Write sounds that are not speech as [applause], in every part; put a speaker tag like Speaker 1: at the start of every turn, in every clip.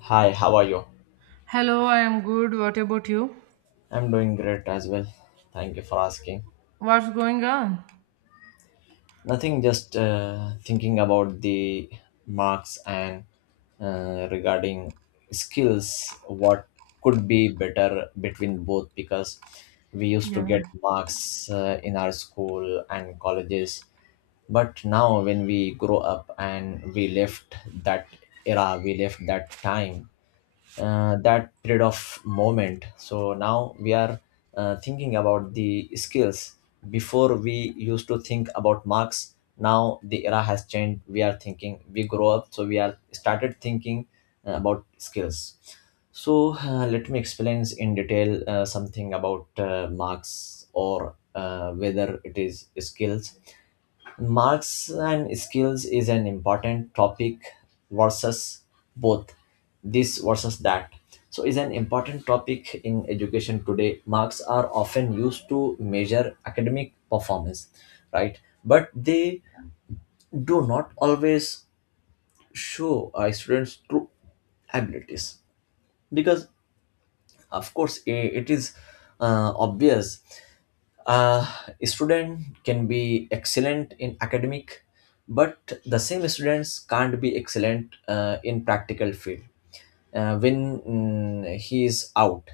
Speaker 1: Hi, how are you?
Speaker 2: Hello, I am good. What about you?
Speaker 1: I'm doing great as well. Thank you for asking.
Speaker 2: What's going on?
Speaker 1: Nothing, just thinking about the marks and regarding skills, what could be better between both because we used to
Speaker 2: Yeah.
Speaker 1: get marks in our school and colleges. But now, when we grow up and we left that era, we left that time, that period of moment, so now we are thinking about the skills. Before, we used to think about marks. Now the era has changed. We are thinking, we grow up, so we are started thinking about skills. So let me explain in detail something about marks or whether it is skills. Marks and skills is an important topic, versus, both, this versus that. So is an important topic in education today. Marks are often used to measure academic performance, right? But they do not always show a student's true abilities because, of course, it is obvious. uh, a student can be excellent in academic, but the same students can't be excellent in practical field when he is out.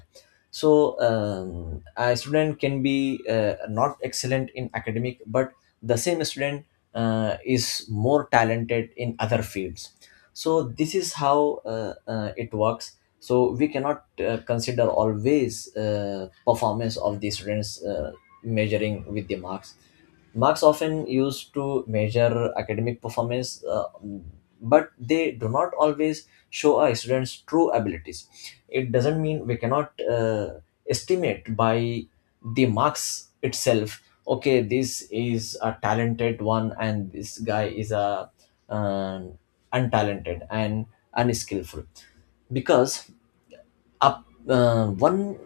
Speaker 1: So a student can be not excellent in academic, but the same student is more talented in other fields. So this is how it works, so we cannot consider always performance of the students, measuring with the marks. Marks often used to measure academic performance, but they do not always show a student's true abilities. It doesn't mean we cannot estimate by the marks itself. Okay, this is a talented one, and this guy is a um, untalented and unskillful because up one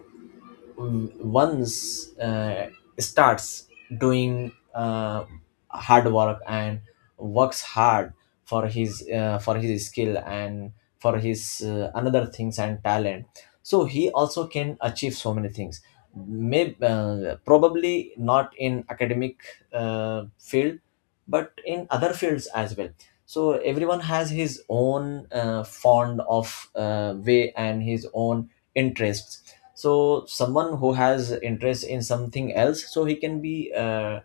Speaker 1: once starts doing hard work and works hard for his skill and for his another things and talent. So he also can achieve so many things. Maybe probably not in academic field, but in other fields as well. So everyone has his own fond of way and his own interests. So someone who has interest in something else, so he can be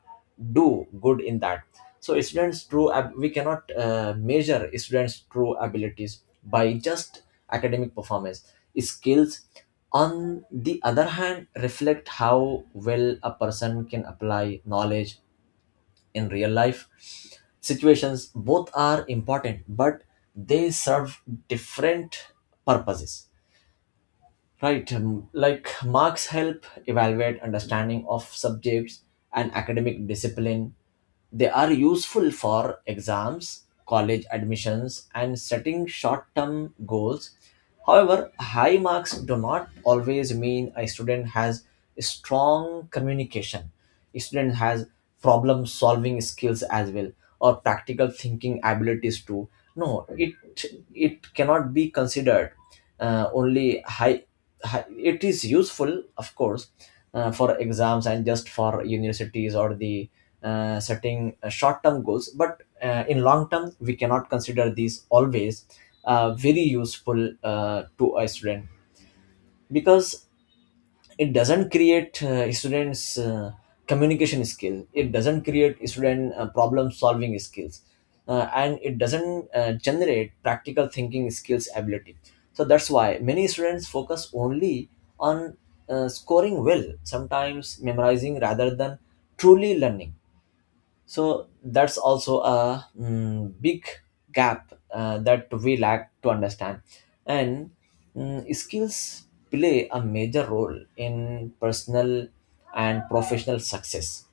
Speaker 1: do good in that. So we cannot measure students true abilities by just academic performance. Skills, on the other hand, reflect how well a person can apply knowledge in real life situations. Both are important, but they serve different purposes. Right. Like, marks help evaluate understanding of subjects and academic discipline. They are useful for exams, college admissions, and setting short term goals. However, high marks do not always mean a student has strong communication. A student has problem solving skills as well, or practical thinking abilities too. No, it cannot be considered only high hi- it is useful, of course, for exams and just for universities or the setting short-term goals, but in long term we cannot consider these always very useful to a student, because it doesn't create students communication skill, it doesn't create student problem solving skills and it doesn't generate practical thinking skills ability. So that's why many students focus only on scoring well, sometimes memorizing rather than truly learning. So that's also a big gap that we lack to understand. And skills play a major role in personal and professional success.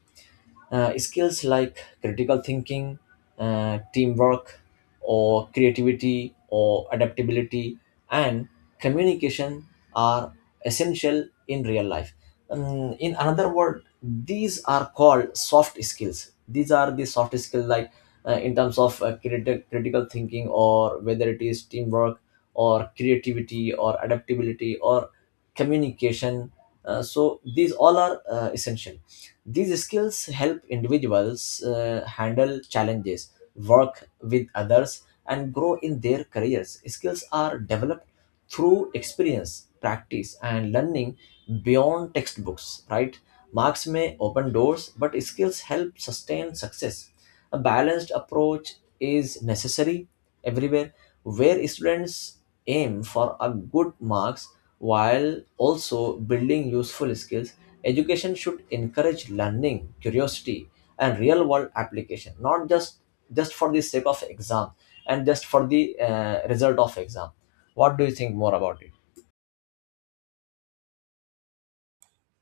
Speaker 1: Skills like critical thinking, teamwork, or creativity, or adaptability, and communication are essential in real life. In another word, these are called soft skills. These are the soft skills, like in terms of critical thinking, or whether it is teamwork, or creativity, or adaptability, or communication. So these all are essential. These skills help individuals handle challenges, work with others, and grow in their careers. Skills are developed through experience, practice, and learning beyond textbooks, right? Marks may open doors, but skills help sustain success. A balanced approach is necessary everywhere, where students aim for a good marks while also building useful skills. Education should encourage learning curiosity and real world application, not just just for the sake of exam and just for the result of exam. What do you think more about it?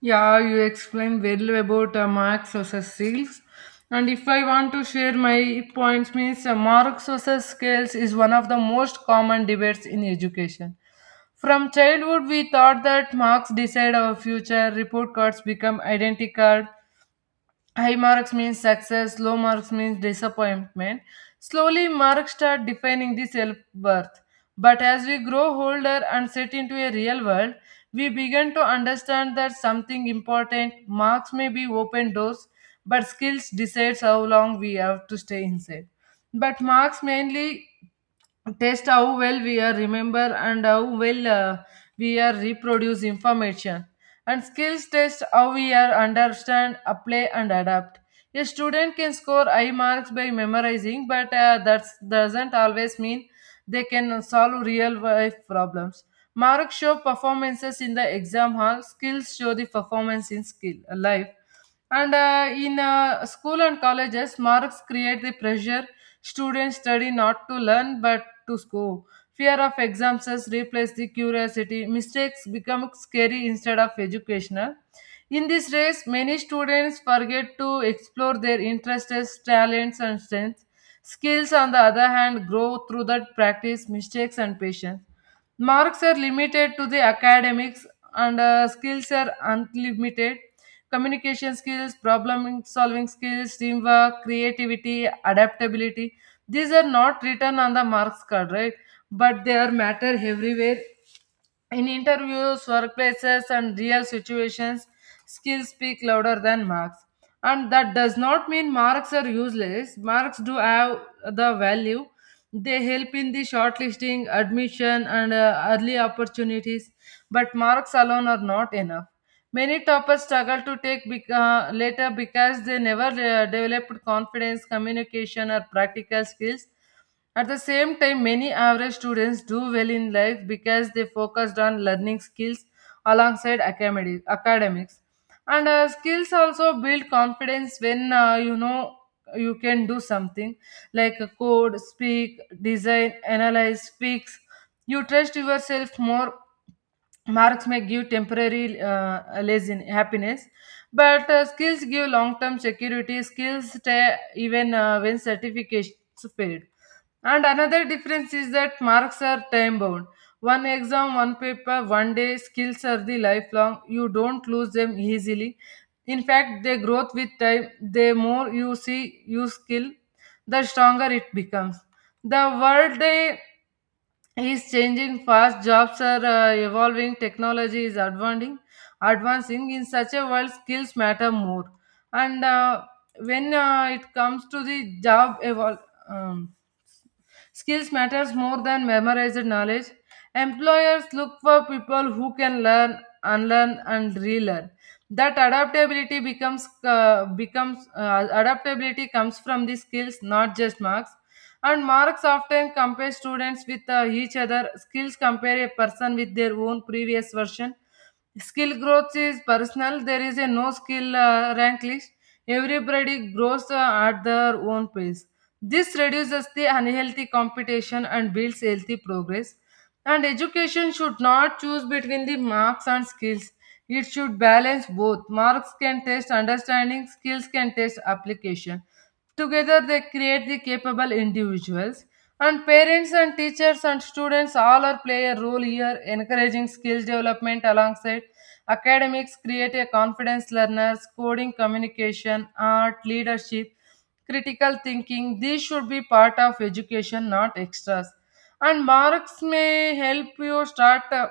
Speaker 2: Yeah, you explained well about Marx versus Seals. And if I want to share my points, means Marx versus Scales is one of the most common debates in education. From childhood, we thought that marks decide our future, report cards become identical. High marks means success, low marks means disappointment. Slowly, marks start defining the self worth. But as we grow older and set into a real world, we begin to understand that something important, marks may be open doors, but skills decides how long we have to stay inside. But marks mainly test how well we are remember and how well we are reproduce information, and skills test how we are understand apply and adapt. A student can score high marks by memorizing, but that doesn't always mean they can solve real life problems. Marks show performances in the exam hall, skills show the performance in skill life. And in school and colleges, marks create the pressure. Students study not to learn but to score. Fear of exams has replaced the curiosity. Mistakes become scary instead of educational. In this race, many students forget to explore their interests, talents, and strengths. Skills, on the other hand, grow through that practice, mistakes, and patience. Marks are limited to the academics, and skills are unlimited. Communication skills, problem solving skills, teamwork, creativity, adaptability. These are not written on the marks card, right? But they are matter everywhere, in interviews, workplaces, and real situations, skills speak louder than marks. And that does not mean marks are useless. Marks do have the value, they help in the shortlisting, admission, and early opportunities, but marks alone are not enough. Many toppers struggle to take later because they never developed confidence, communication, or practical skills. At the same time, many average students do well in life because they focused on learning skills alongside academics. And skills also build confidence when you can do something like a code, speak, design, analyze, fix. You trust yourself more. Marks may give temporary lazy happiness, but skills give long-term security. Skills stay even when certificates fade. And another difference is that marks are time bound. One exam, one paper, one day, skills are the lifelong. You don't lose them easily. In fact, they grow with time. The more you see, you skill, the stronger it becomes. The world day is changing fast. Jobs are evolving. Technology is advancing. Advancing in such a world, skills matter more. And when it comes to the job um, skills matters more than memorized knowledge. Employers look for people who can learn, unlearn, and relearn. That adaptability becomes becomes adaptability comes from the skills, not just marks. And marks often compare students with each other. Skills compare a person with their own previous version. Skill growth is personal. There is a no skill rank list. Everybody grows at their own pace. This reduces the unhealthy competition and builds healthy progress. And education should not choose between the marks and skills. It should balance both. Marks can test understanding, skills can test application. Together, they create the capable individuals. And parents and teachers and students all are play a role here, encouraging skill development alongside academics, create a confidence learners, coding, communication, art, leadership, critical thinking. These should be part of education, not extras. And marks may help you start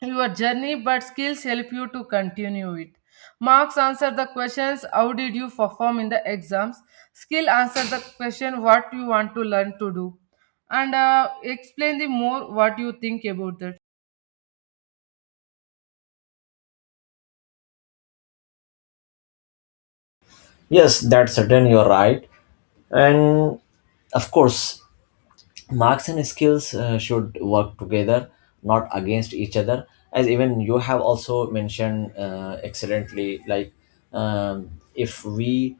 Speaker 2: your journey, but skills help you to continue it. Marks answer the questions how did you perform in the exams, skill answer the question what you want to learn to do, and explain the more what you think about that.
Speaker 1: Yes, that's certain, you're right. And of course, marks and skills should work together, not against each other, as even you have also mentioned excellently. Like, um, if we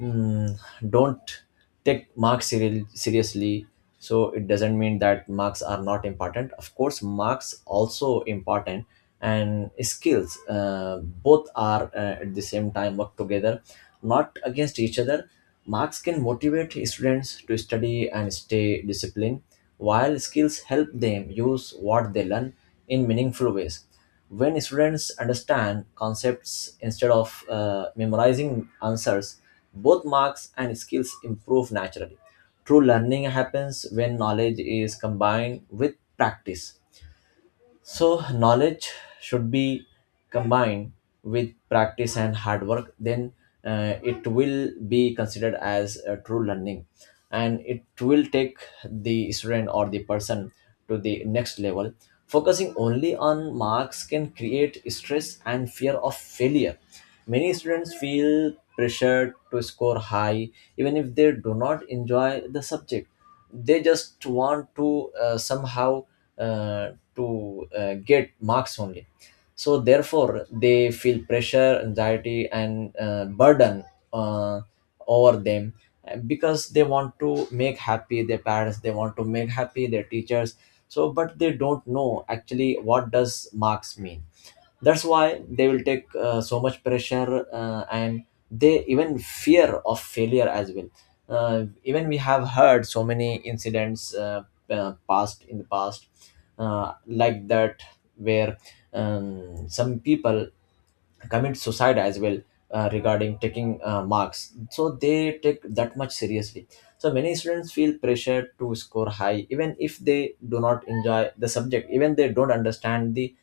Speaker 1: mm, don't take marks seriously, so it doesn't mean that marks are not important. Of course, marks also important, and skills, both are at the same time work together, not against each other. Marks can motivate students to study and stay disciplined, while skills help them use what they learn in meaningful ways. When students understand concepts instead of memorizing answers, both marks and skills improve naturally. True learning happens when knowledge is combined with practice. So, knowledge should be combined with practice and hard work, then it will be considered as a true learning, and it will take the student or the person to the next level. Focusing only on marks can create stress and fear of failure. Many students feel pressured to score high even if they do not enjoy the subject. They just want to somehow to get marks only. So therefore they feel pressure, anxiety, and burden uh, over them, because they want to make happy their parents, they want to make happy their teachers. So, but they don't know actually what does marks mean. That's why they will take so much pressure, and they even fear of failure as well. Even we have heard so many incidents, past in the past, like that, where some people commit suicide as well, regarding taking marks. So they take that much seriously. So many students feel pressure to score high even if they do not enjoy the subject, even they don't understand the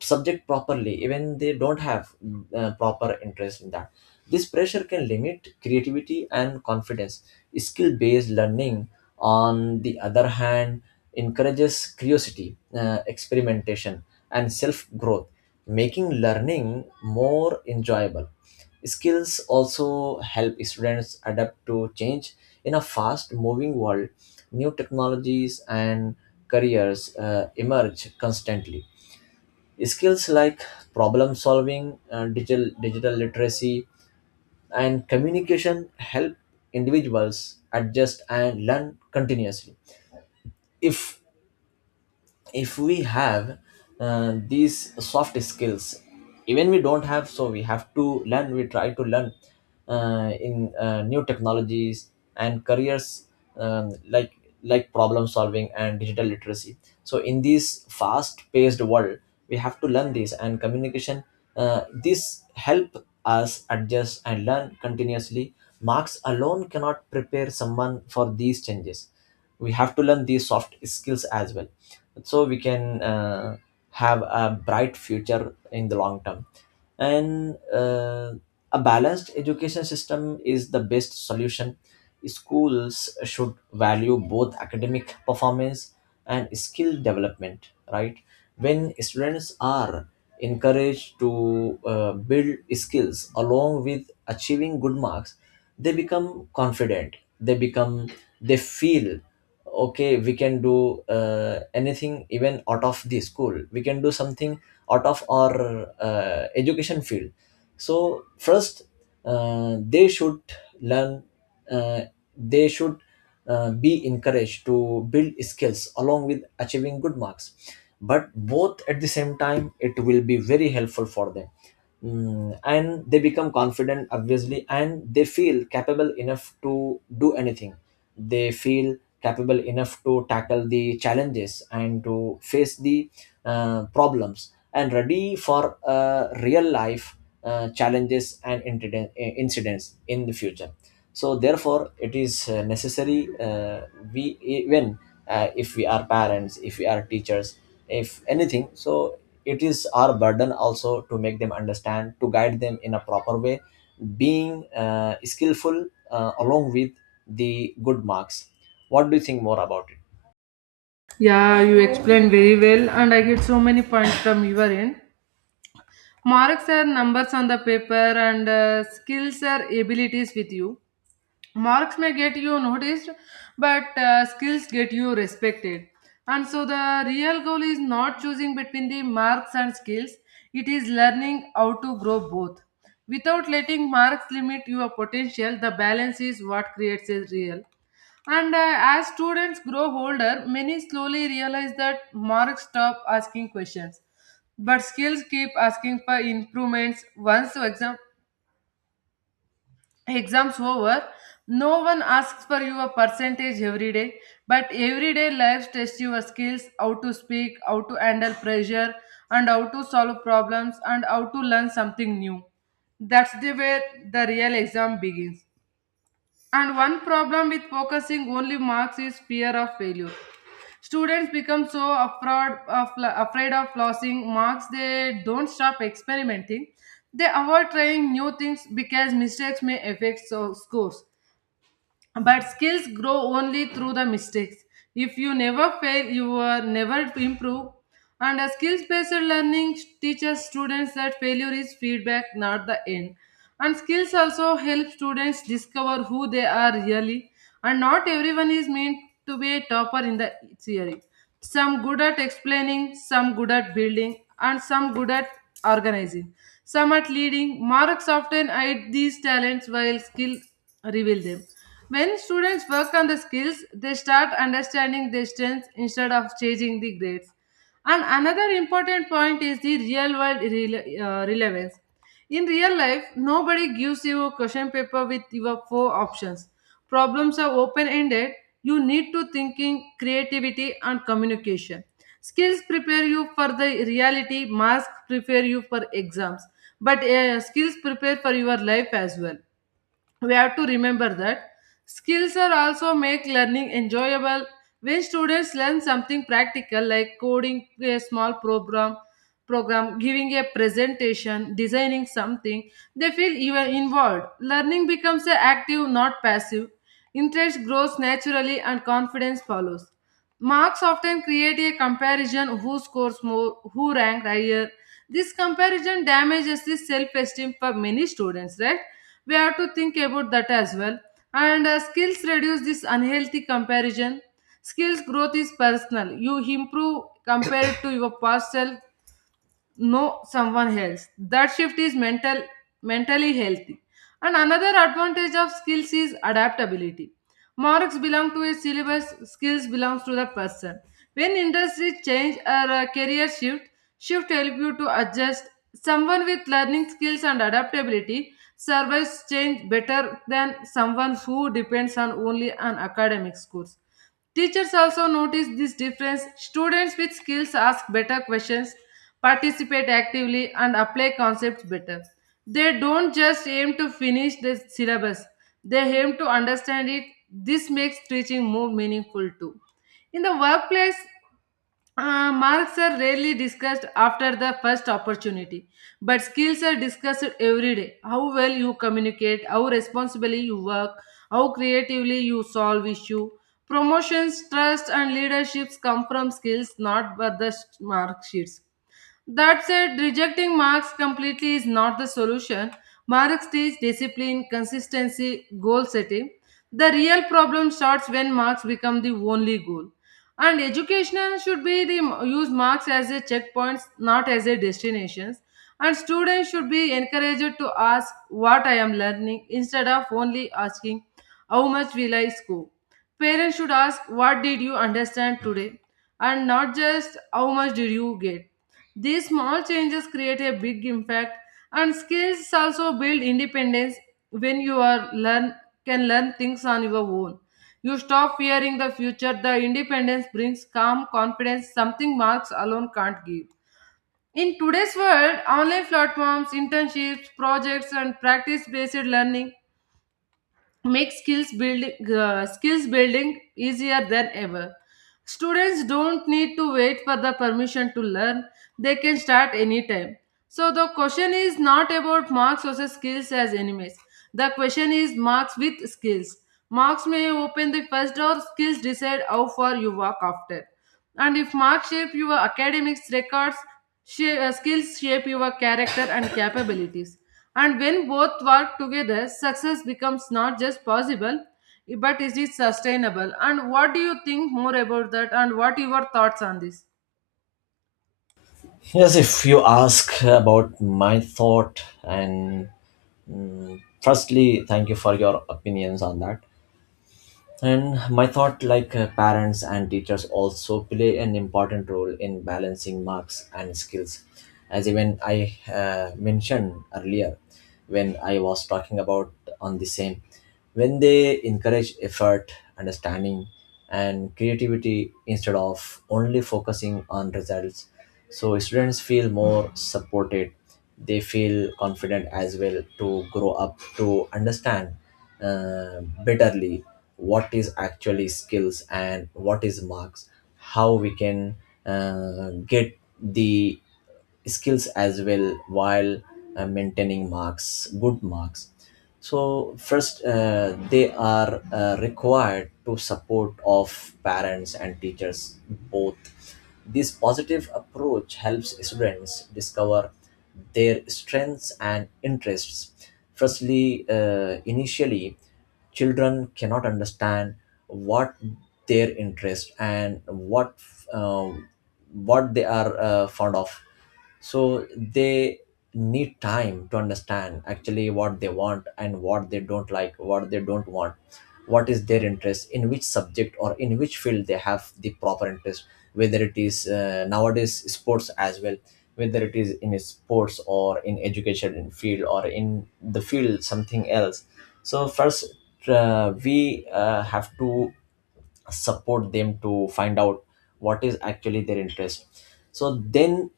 Speaker 1: subject properly, even they don't have proper interest in that. This pressure can limit creativity and confidence. Skill based learning, on the other hand, encourages curiosity, experimentation, and self growth, making learning more enjoyable. Skills also help students adapt to change in a fast moving world. New technologies and careers emerge constantly. Skills like problem solving, digital literacy, and communication help individuals adjust and learn continuously. If if we have these soft skills, even we don't have, so we have to learn, we try to learn in new technologies and careers, um, like like problem solving and digital literacy. So in this fast paced world, we have to learn this, and communication, this help us adjust and learn continuously. Marks alone cannot prepare someone for these changes. We have to learn these soft skills as well, so we can have a bright future in the long term. And a balanced education system is the best solution. Schools should value both academic performance and skill development, right? When students are encouraged to build skills along with achieving good marks, they become confident, they become, they feel okay, we can do anything even out of the school, we can do something out of our education field. So first, they should learn, uh, they should be encouraged to build skills along with achieving good marks, but both at the same time. It will be very helpful for them. And they become confident obviously, and they feel capable enough to do anything. They feel capable enough to tackle the challenges and to face the problems, and ready for real life challenges and incidents in the future. So therefore it is necessary, we even, if we are parents, if we are teachers, if anything, so it is our burden also to make them understand, to guide them in a proper way, being skillful along with the good marks. What do you think more about it?
Speaker 2: Yeah, you explained very well and I get so many points from your end. Marks are numbers on the paper and skills are abilities with you. Marks may get you noticed, but skills get you respected. And so the real goal is not choosing between the marks and skills, it is learning how to grow both without letting marks limit your potential. The balance is what creates a real. And as students grow older, many slowly realize that marks stop asking questions, but skills keep asking for improvements. Once, for example, exams over, no one asks for your percentage every day, but everyday life tests your skills, how to speak, how to handle pressure, and how to solve problems, and how to learn something new. That's the way the real exam begins. And one problem with focusing only marks is fear of failure. Students become so afraid of losing marks, they don't stop experimenting. They avoid trying new things because mistakes may affect so scores. But skills grow only through the mistakes. If you never fail, you are never improve. And a skills-based learning teaches students that failure is feedback, not the end. And skills also help students discover who they are really. And not everyone is meant to be a topper in the theory. Some good at explaining, some good at building, and some good at organizing. Some at leading. Marks often hide these talents while skill reveal them. When students work on the skills, they start understanding their strengths instead of chasing the grades. And another important point is the real world relevance. In real life, nobody gives you a question paper with your four options. Problems are open ended. You need to thinking, creativity, and communication. Skills prepare you for the reality, masks prepare you for exams, but skills prepare for your life as well. We have to remember that skills are also make learning enjoyable. When students learn something practical like coding a small program, giving a presentation, designing something, they feel even involved, learning becomes a active not passive, interest grows naturally and confidence follows. Marks often create a comparison, who scores more, who ranked higher. This comparison damages the self esteem for many students, right? We have to think about that as well. And skills reduce this unhealthy comparison. Skills growth is personal, you improve compared to your past self, know someone else. That shift is mentally healthy. And another advantage of skills is adaptability. Marks belong to a syllabus, skills belongs to the person. When industries change or a career shift help you to adjust. Someone with learning skills and adaptability survives change better than someone who depends on only an academic scores. Teachers also notice this difference. Students with skills ask better questions, participate actively, and apply concepts better. They don't just aim to finish the syllabus, they aim to understand it. This makes teaching more meaningful too. In the workplace, marks are rarely discussed after the first opportunity, but skills are discussed every day. How well you communicate, how responsibly you work, how creatively you solve issue. Promotions, trust, and leaderships come from skills, not but the mark sheets. That said, rejecting marks completely is not the solution. Marks teach discipline, consistency, goal setting. The real problem starts when marks become the only goal. And education should be the use marks as a checkpoints, not as a destinations. And students should be encouraged to ask what I am learning instead of only asking how much will I score. Parents should ask what did you understand today and not just how much did you get. These small changes create a big impact. And skills also build independence. When you are learn can learn things on your own, you stop fearing the future. The independence brings calm confidence, something marks alone can't give. In today's world, online platforms, internships, projects, and practice based learning make skills building easier than ever. Students don't need to wait for the permission to learn, they can start anytime. So the question is not about marks versus skills as enemies, the question is marks with skills. Marks may open the first door, skills decide how far you walk after. And if marks shape your academics records, skills shape your character and [coughs] capabilities. And when both work together, success becomes not just possible, but is it sustainable? And what do you think more about that? And what are your thoughts on this?
Speaker 1: Yes, if you ask about my thought, and firstly, thank you for your opinions on that. And my thought, like, parents and teachers also play an important role in balancing marks and skills. As even I mentioned earlier, when I was talking about on the same, when they encourage effort, understanding, and creativity instead of only focusing on results, so students feel more supported. They feel confident as well to grow up to understand bitterly what is actually skills and what is marks, how we can get the skills as well while maintaining marks, good marks. So first, they are required to support of parents and teachers both. This positive approach helps students discover their strengths and interests. Firstly, initially children cannot understand what their interest and uh, what they are fond of. So they need time to understand actually what they want and what they don't like, what they don't want, what is their interest, in which subject or in which field they have the proper interest, whether it is nowadays sports as well, whether it is in sports or in education in field or in the field something else. So first, we have to support them to find out what is actually their interest. So then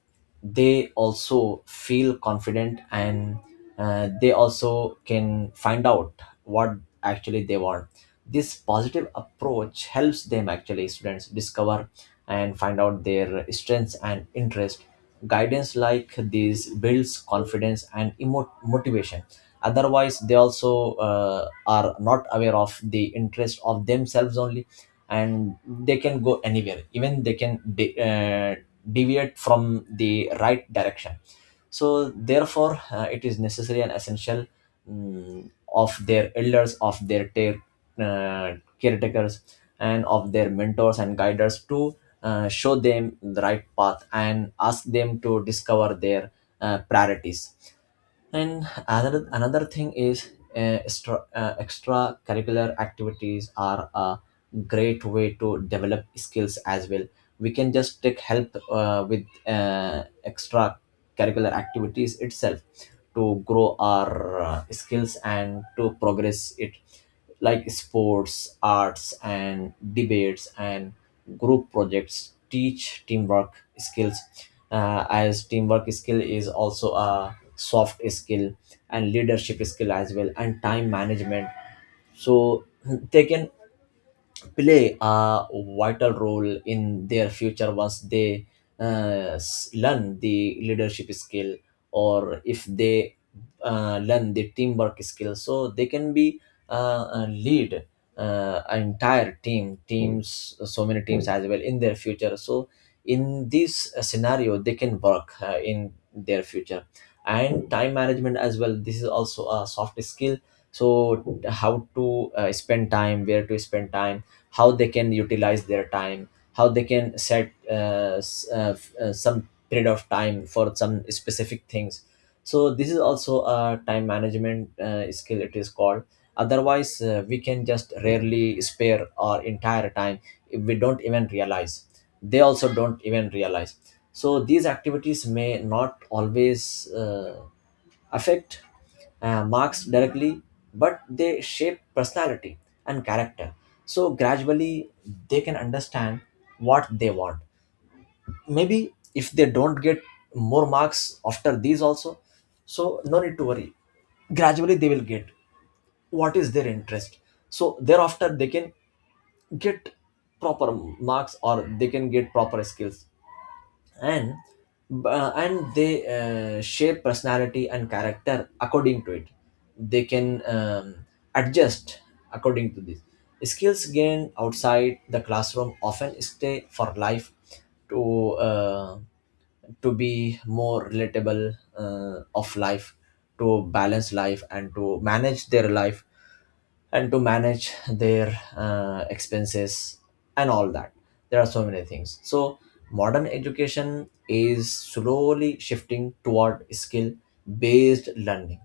Speaker 1: they also feel confident, and they also can find out what actually they want. This positive approach helps them, actually students, discover and find out their strengths and interest. Guidance like this builds confidence and motivation. Otherwise they also are not aware of the interest of themselves only, and they can go anywhere, even they can deviate from the right direction. So therefore, it is necessary and essential, of their elders, of their caretakers, and of their mentors and guiders to show them the right path and ask them to discover their priorities. And another thing is, extracurricular activities are a great way to develop skills as well. We can just take help with extracurricular activities itself to grow our skills and to progress it, like sports, arts, and debates, and group projects teach teamwork skills. As teamwork skill is also a soft skill, and leadership skill as well, and time management. So they can play a vital role in their future once they learn the leadership skill, or if they learn the teamwork skill, so they can be lead entire teams, so many teams as well, in their future. So in this scenario they can work in their future. And time management as well, this is also a soft skill. So how to spend time, where to spend time, how they can utilize their time, how they can set some period of time for some specific things. So this is also a time management skill, it is called. Otherwise, we can just rarely spare our entire time if we don't even realize, they also don't even realize. So these activities may not always affect marks directly, but they shape personality and character. So gradually, they can understand what they want. Maybe if they don't get more marks after these also, so no need to worry. Gradually, they will get what is their interest. So thereafter, they can get proper marks, or they can get proper skills, and and they shape personality and character according to it. They can adjust according to this. Skills gained outside the classroom often stay for life, to uh, to be more relatable of life, to balance life and to manage their life, and to manage their expenses and all that. There are so many things. So modern education is slowly shifting toward skill based learning.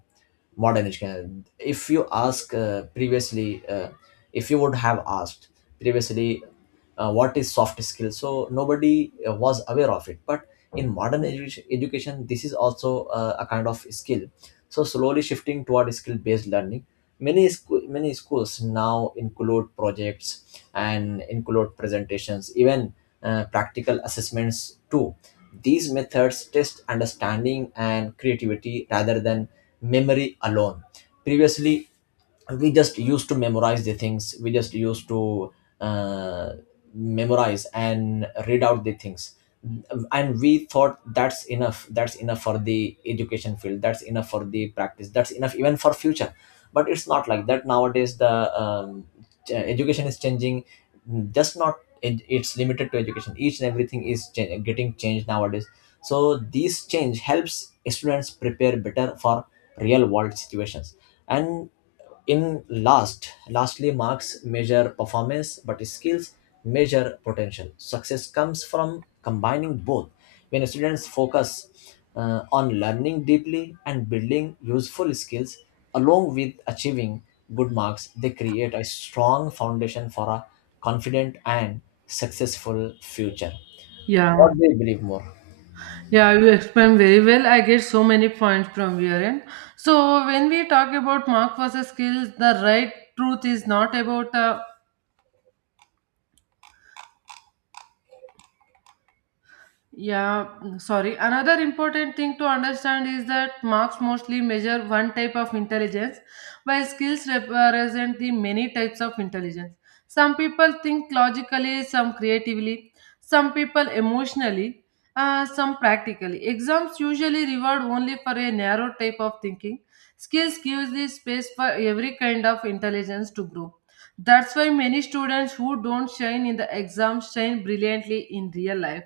Speaker 1: Modern education, if you ask previously, if you would have asked previously, what is soft skill? So nobody was aware of it. But in modern education, this is also a kind of skill, so slowly shifting toward skill-based learning. Many many schools now include projects and include presentations, even practical assessments too. These methods test understanding and creativity rather than memory alone. Previously we just used to memorize the things, we just used to uh, memorize and read out the things, and we thought that's enough, that's enough for the education field, that's enough for the practice, that's enough even for future. But it's not like that nowadays. The education is changing, just not it's limited to education, each and everything is getting changed nowadays. So this change helps students prepare better for real world situations. And in last, lastly, marks measure performance, but skills measure potential. Success comes from combining both. When students focus on learning deeply and building useful skills, along with achieving good marks, they create a strong foundation for a confident and successful future. What
Speaker 2: Yeah,
Speaker 1: do you believe more?
Speaker 2: yeah, you explain very well. I get so many points from your end. So when we talk about mark versus skills, the right truth is not about Yeah, sorry. Another important thing to understand is that marks mostly measure one type of intelligence, while skills represent the many types of intelligence. Some people think logically, some creatively, some people emotionally, some practically. Exams usually reward only for a narrow type of thinking. Skills gives the space for every kind of intelligence to grow. That's why many students who don't shine in the exams shine brilliantly in real life,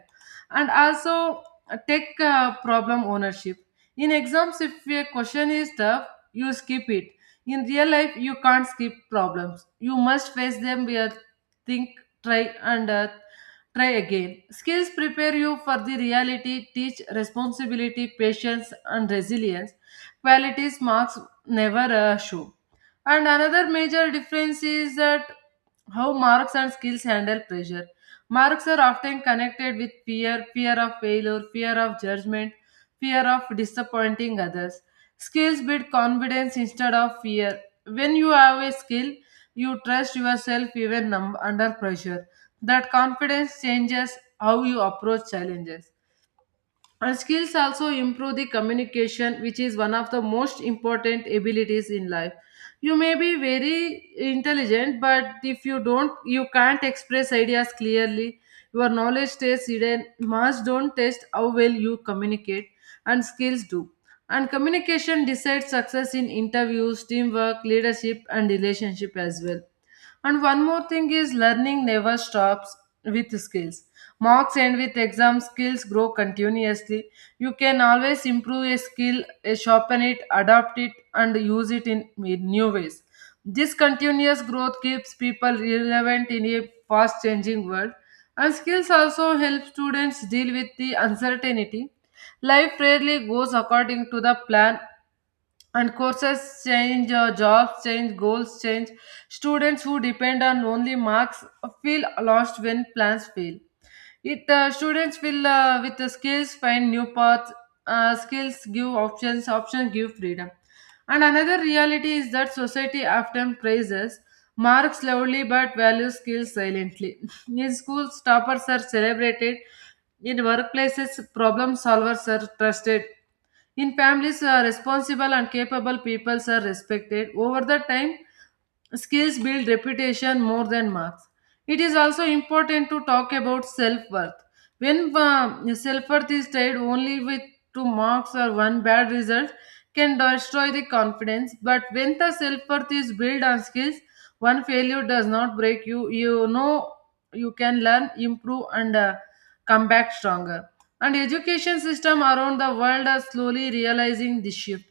Speaker 2: and also take problem ownership. In exams, if a question is tough, you skip it. In real life, you can't skip problems, you must face them with think, try, and try again. Skills prepare you for the reality, teach responsibility, patience, and resilience, qualities marks never show. And another major difference is that how marks and skills handle pressure. Marks are often connected with fear, fear of failure, fear of judgment, fear of disappointing others. Skills build confidence instead of fear. When you have a skill, you trust yourself even under pressure. That confidence changes how you approach challenges. And skills also improve the communication, which is one of the most important abilities in life. You may be very intelligent, but if you don't, you can't express ideas clearly. Your knowledge stays hidden. Marks don't test how well you communicate, and skills do. And communication decides success in interviews, teamwork, leadership, and relationship as well. And one more thing is learning never stops with skills. Marks end with exam, skills grow continuously. You can always improve a skill, sharpen it, adapt it, and use it in new ways. This continuous growth keeps people relevant in a fast changing world. And skills also help students deal with the uncertainty. Life rarely goes according to the plan, and courses change, jobs change, goals change. Students who depend on only marks feel lost when plans fail. It Students will, with the skills, find new paths. Skills give options. Options give freedom. And another reality is that society often praises marks loudly but values skills silently. [laughs] In schools, toppers are celebrated. In workplaces, problem solvers are trusted. In families, responsible and capable peoples are respected. Over the time, skills build reputation more than marks. It is also important to talk about self worth. When self worth is tied only with two marks or one bad result, can destroy the confidence. But when the self worth is built on skills, one failure does not break you. You know you can learn, improve, and come back stronger. And education system around the world are slowly realizing this shift.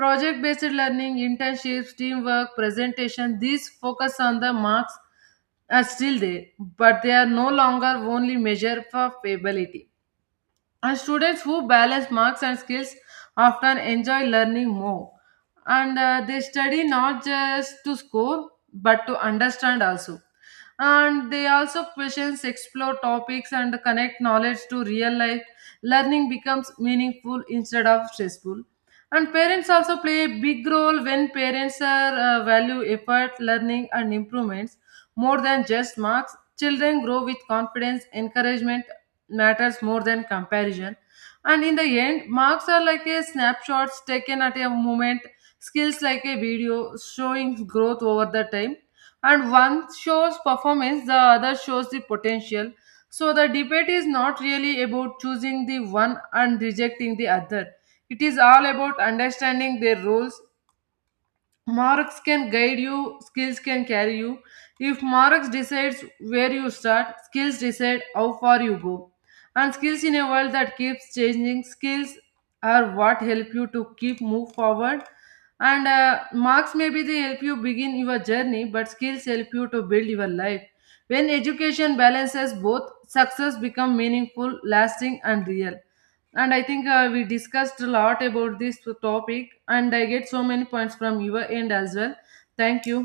Speaker 2: Project based learning, internships, teamwork, presentation, these focus on the marks are still there, but they are no longer only measure for ability. And students who balance marks and skills often enjoy learning more. And they study not just to score but to understand also. And they also questions, explore topics, and connect knowledge to real life. Learning becomes meaningful instead of stressful. And parents also play a big role. When parents are value effort, learning, and improvements more than just marks, children grow with confidence, encouragement matters more than comparison. And in the end, marks are like a snapshots taken at a moment, skills like a video showing growth over the time. And one shows performance, the other shows the potential. So the debate is not really about choosing the one and rejecting the other. It is all about understanding their roles. Marks can guide you, skills can carry you. If marks decides where you start, skills decide how far you go. And skills, in a world that keeps changing, skills are what help you to keep move forward. And marks, maybe they help you begin your journey, but skills help you to build your life. When education balances both, success become meaningful, lasting, and real. And I think we discussed a lot about this topic and I get so many points from your end as well. Thank you.